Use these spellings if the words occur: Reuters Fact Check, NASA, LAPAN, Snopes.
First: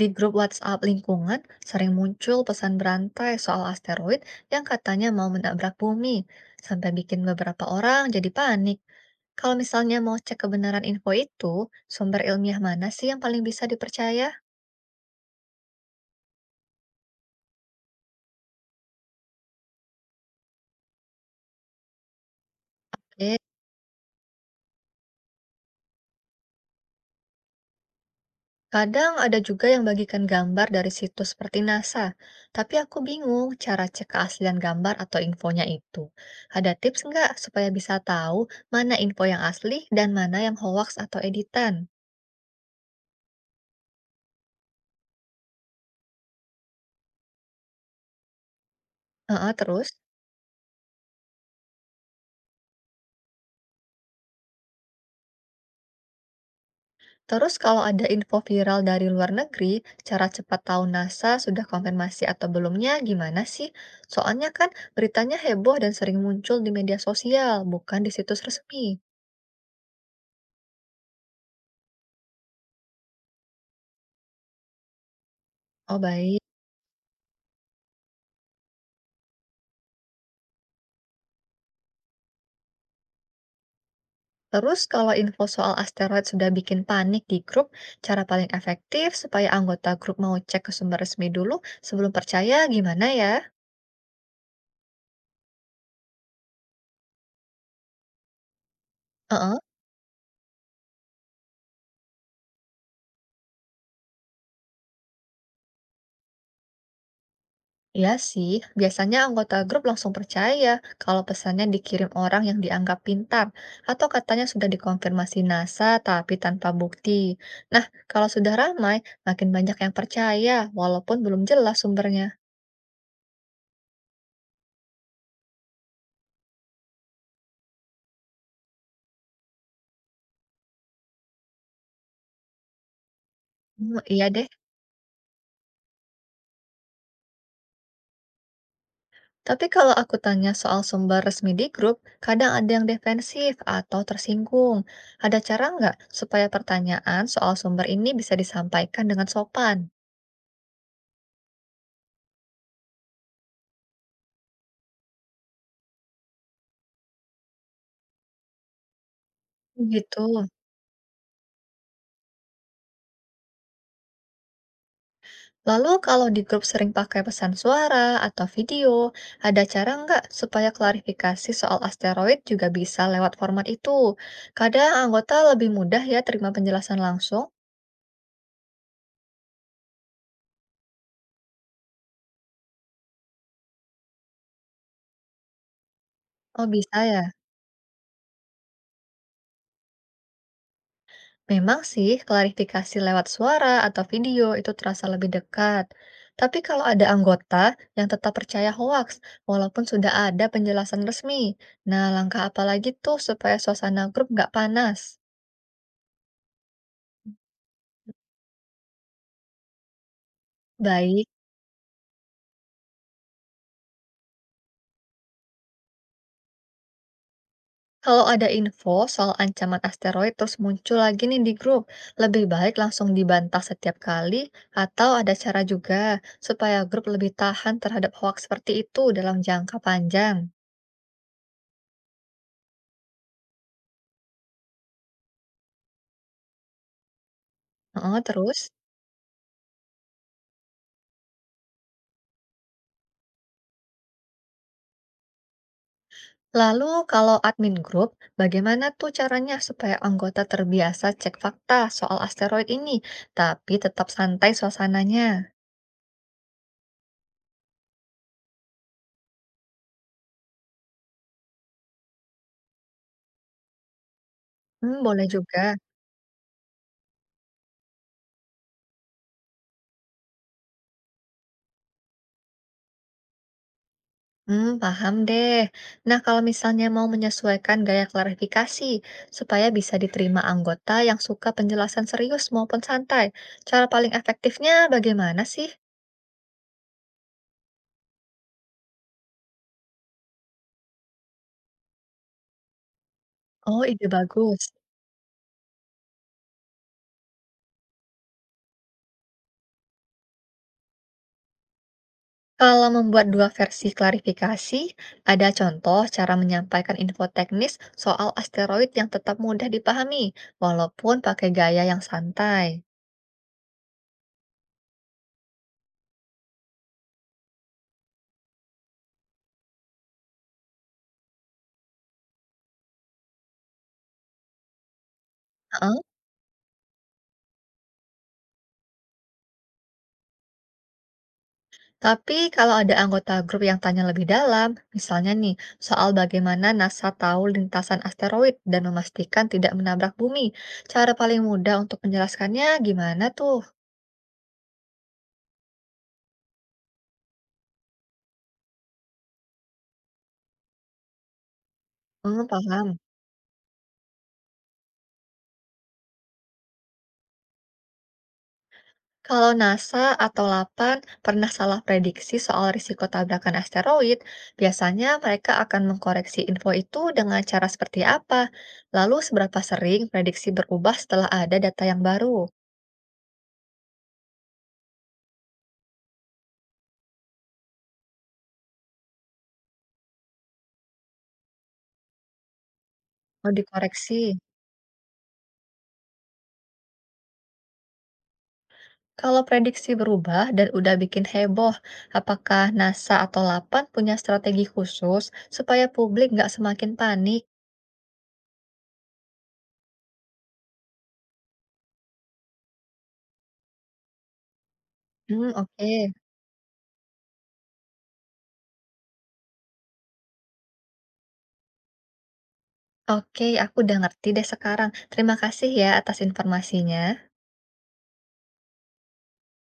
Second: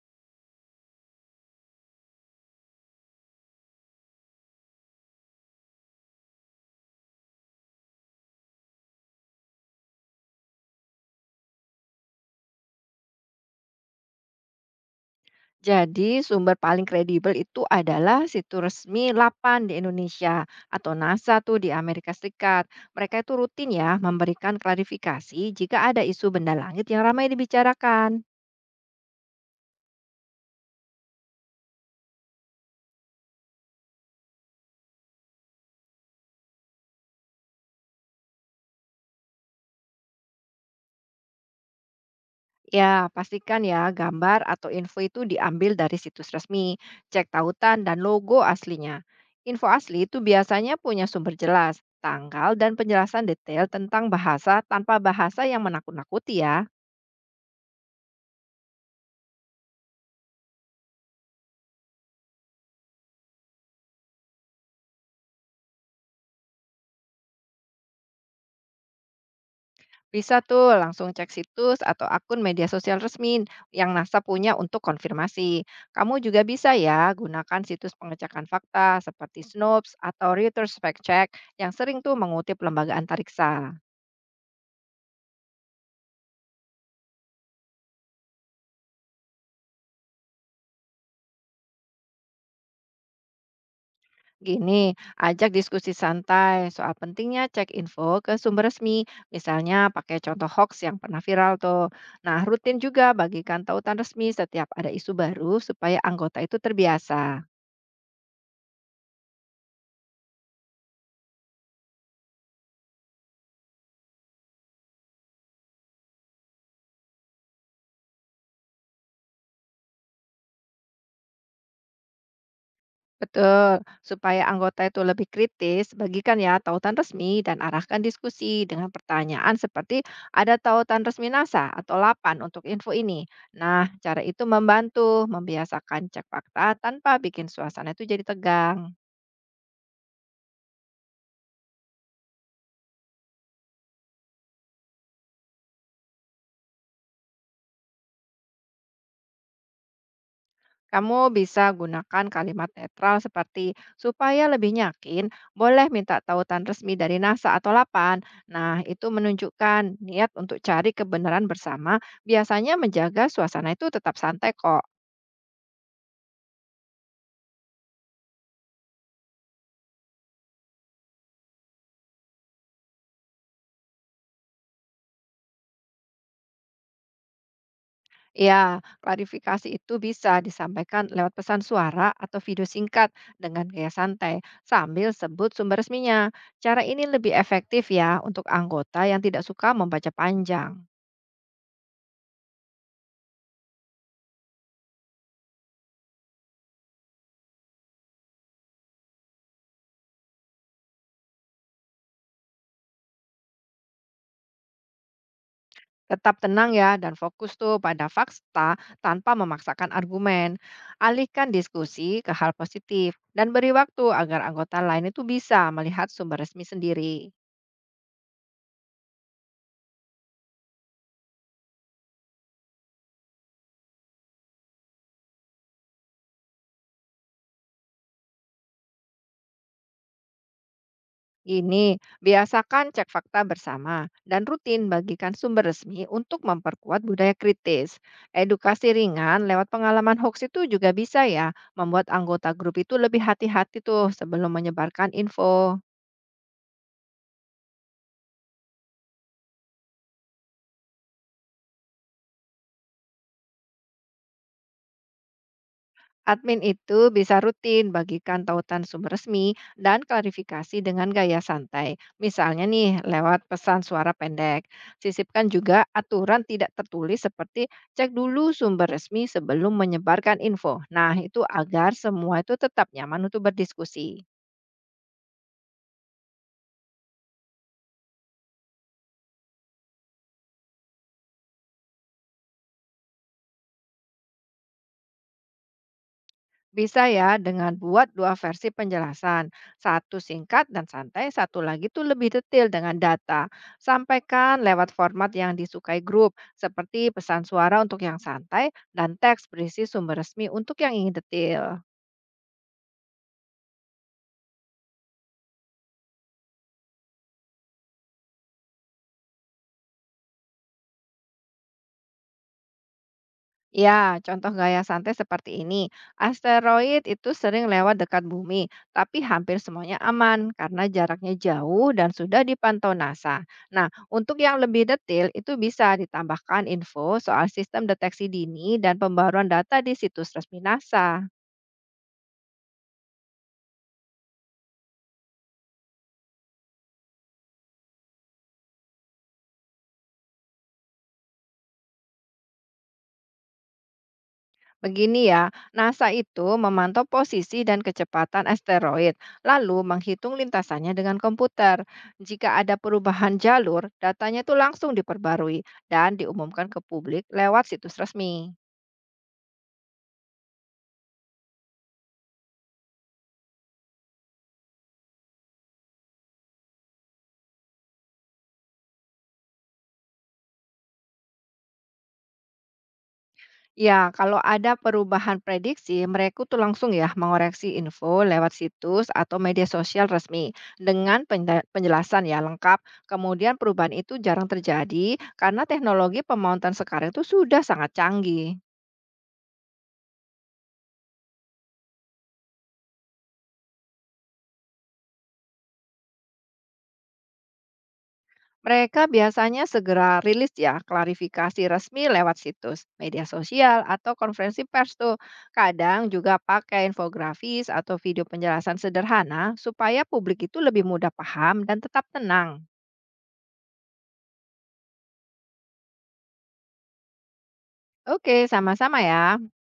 Di grup WhatsApp lingkungan sering muncul pesan berantai soal asteroid yang katanya mau menabrak bumi, sampai bikin beberapa orang jadi panik. Kalau misalnya mau cek kebenaran info itu, sumber ilmiah mana sih yang paling bisa dipercaya? Jadi sumber paling kredibel itu adalah situs resmi LAPAN di Indonesia atau NASA tuh di Amerika Serikat. Mereka itu Eh, rutin ya memberikan klarifikasi jika ada isu benda langit yang ramai dibicarakan. Kadang ada juga yang bagikan gambar dari situs seperti NASA, tapi aku bingung cara cek keaslian gambar atau infonya itu. Ada tips nggak supaya bisa tahu mana info yang asli dan mana yang hoax atau editan? Ya, pastikan ya gambar atau info itu diambil dari situs resmi, cek tautan dan logo aslinya. Heeh, Info terus? asli itu biasanya punya sumber jelas, tanggal dan penjelasan detail tentang bahasa tanpa bahasa yang menakut-nakuti ya. Terus kalau ada info viral dari luar negeri, cara cepat tahu NASA sudah konfirmasi atau belumnya gimana sih? Soalnya kan beritanya heboh dan sering muncul di media sosial, bukan di situs resmi. Bisa tuh langsung cek situs atau akun media sosial resmi yang NASA punya untuk konfirmasi. Oh Kamu baik. juga bisa ya gunakan situs pengecekan fakta seperti Snopes atau Reuters Fact Check yang sering tuh mengutip lembaga antariksa. Terus kalau info soal asteroid sudah bikin panik di grup, cara paling efektif supaya anggota grup mau cek ke sumber resmi dulu sebelum percaya gimana ya? Gini, ajak diskusi santai soal pentingnya cek info ke sumber resmi, Heeh. misalnya pakai contoh hoax yang pernah viral tuh. Nah, rutin juga bagikan tautan resmi setiap ada isu baru supaya anggota itu terbiasa. Iya sih, biasanya anggota grup langsung percaya kalau pesannya dikirim orang yang dianggap pintar atau katanya sudah dikonfirmasi NASA tapi tanpa bukti. Nah, kalau sudah ramai, makin banyak yang percaya walaupun belum jelas sumbernya. Betul. Supaya anggota itu lebih kritis, bagikan ya tautan resmi dan arahkan diskusi dengan pertanyaan seperti ada tautan resmi NASA atau LAPAN untuk info ini. Nah, Hmm, cara iya deh, itu membantu membiasakan cek fakta tanpa bikin suasana itu jadi tegang. tapi kalau aku tanya soal sumber resmi di grup, kadang ada yang defensif atau tersinggung. Ada cara nggak supaya pertanyaan soal sumber ini bisa disampaikan dengan sopan? Kamu bisa gunakan kalimat netral seperti supaya lebih yakin, boleh minta tautan resmi dari NASA atau LAPAN. Nah, itu menunjukkan Gitu. niat untuk cari kebenaran bersama, biasanya menjaga suasana itu tetap santai kok. Lalu kalau di grup sering pakai pesan suara atau video, ada cara nggak supaya klarifikasi soal asteroid juga bisa lewat format itu? Kadang anggota lebih mudah ya terima penjelasan langsung. Ya, klarifikasi itu bisa disampaikan lewat pesan suara atau video singkat dengan gaya santai sambil sebut sumber resminya. Oh Cara bisa ini ya. lebih efektif ya untuk anggota yang tidak suka membaca panjang. Memang sih klarifikasi lewat suara atau video itu terasa lebih dekat. Tapi kalau ada anggota yang tetap percaya hoax, walaupun sudah ada penjelasan resmi, nah langkah apa lagi tuh supaya suasana grup nggak panas? Tetap tenang ya dan fokus tuh pada fakta tanpa memaksakan argumen. Baik. Alihkan diskusi ke hal positif dan beri waktu agar anggota lain itu bisa melihat sumber resmi sendiri. Kalau ada info soal ancaman asteroid terus muncul lagi nih di grup, lebih baik langsung dibantah setiap kali atau ada cara juga supaya grup lebih tahan terhadap hoax seperti itu dalam jangka panjang. Gini, biasakan cek fakta bersama dan rutin bagikan sumber resmi untuk memperkuat budaya kritis. Oh terus, Edukasi ringan lewat pengalaman hoax itu juga bisa ya, membuat anggota grup itu lebih hati-hati tuh sebelum menyebarkan info. lalu kalau admin grup, bagaimana tuh caranya supaya anggota terbiasa cek fakta soal asteroid ini, tapi tetap santai suasananya? Admin itu bisa rutin bagikan tautan sumber resmi dan klarifikasi dengan gaya santai. Misalnya nih, lewat pesan suara pendek. Hmm, boleh Sisipkan juga. juga aturan tidak tertulis seperti cek dulu sumber resmi sebelum menyebarkan info. Nah, itu agar semua itu tetap nyaman untuk berdiskusi. Hmm, paham deh. Nah, kalau misalnya mau menyesuaikan gaya klarifikasi supaya bisa diterima anggota yang suka penjelasan serius maupun santai, cara paling efektifnya bagaimana sih? Bisa ya dengan buat dua versi penjelasan, satu singkat dan santai, satu lagi tuh lebih detail dengan data. Oh, ide Sampaikan bagus. lewat format yang disukai grup, seperti pesan suara untuk yang santai dan teks berisi sumber resmi untuk yang ingin detail. Kalau membuat dua versi klarifikasi, ada contoh cara menyampaikan info teknis soal asteroid yang tetap mudah dipahami, walaupun pakai gaya yang santai. Ya, contoh gaya santai seperti ini. Asteroid itu sering lewat dekat bumi, tapi hampir semuanya aman karena jaraknya jauh dan sudah dipantau NASA. Nah, untuk yang lebih detail itu bisa ditambahkan info soal sistem deteksi dini dan pembaruan data di situs resmi NASA. Tapi kalau ada anggota grup yang tanya lebih dalam, misalnya nih, soal bagaimana NASA tahu lintasan asteroid dan memastikan tidak menabrak bumi, cara paling mudah untuk menjelaskannya gimana tuh? Begini ya, NASA itu memantau posisi dan kecepatan asteroid, lalu menghitung lintasannya dengan komputer. Hmm, Jika ada paham. perubahan jalur, datanya itu langsung diperbarui dan diumumkan ke publik lewat situs resmi. Kalau NASA atau LAPAN pernah salah prediksi soal risiko tabrakan asteroid, biasanya mereka akan mengkoreksi info itu dengan cara seperti apa? Lalu seberapa sering prediksi berubah setelah ada data yang baru? Ya, kalau ada perubahan prediksi, mereka tuh langsung ya mengoreksi info lewat situs atau media sosial resmi dengan penjelasan ya lengkap. Oh Kemudian perubahan itu dikoreksi? jarang terjadi karena teknologi pemantauan sekarang itu sudah sangat canggih. Kalau prediksi berubah dan udah bikin heboh, apakah NASA atau LAPAN punya strategi khusus supaya publik nggak semakin panik? Mereka biasanya segera rilis ya klarifikasi resmi lewat situs, media sosial, atau konferensi pers tuh. Hmm, oke. Kadang juga pakai infografis atau video penjelasan sederhana supaya publik itu lebih mudah paham dan tetap tenang. Oke, aku udah ngerti deh sekarang. Terima kasih ya atas informasinya. Oke, sama-sama ya.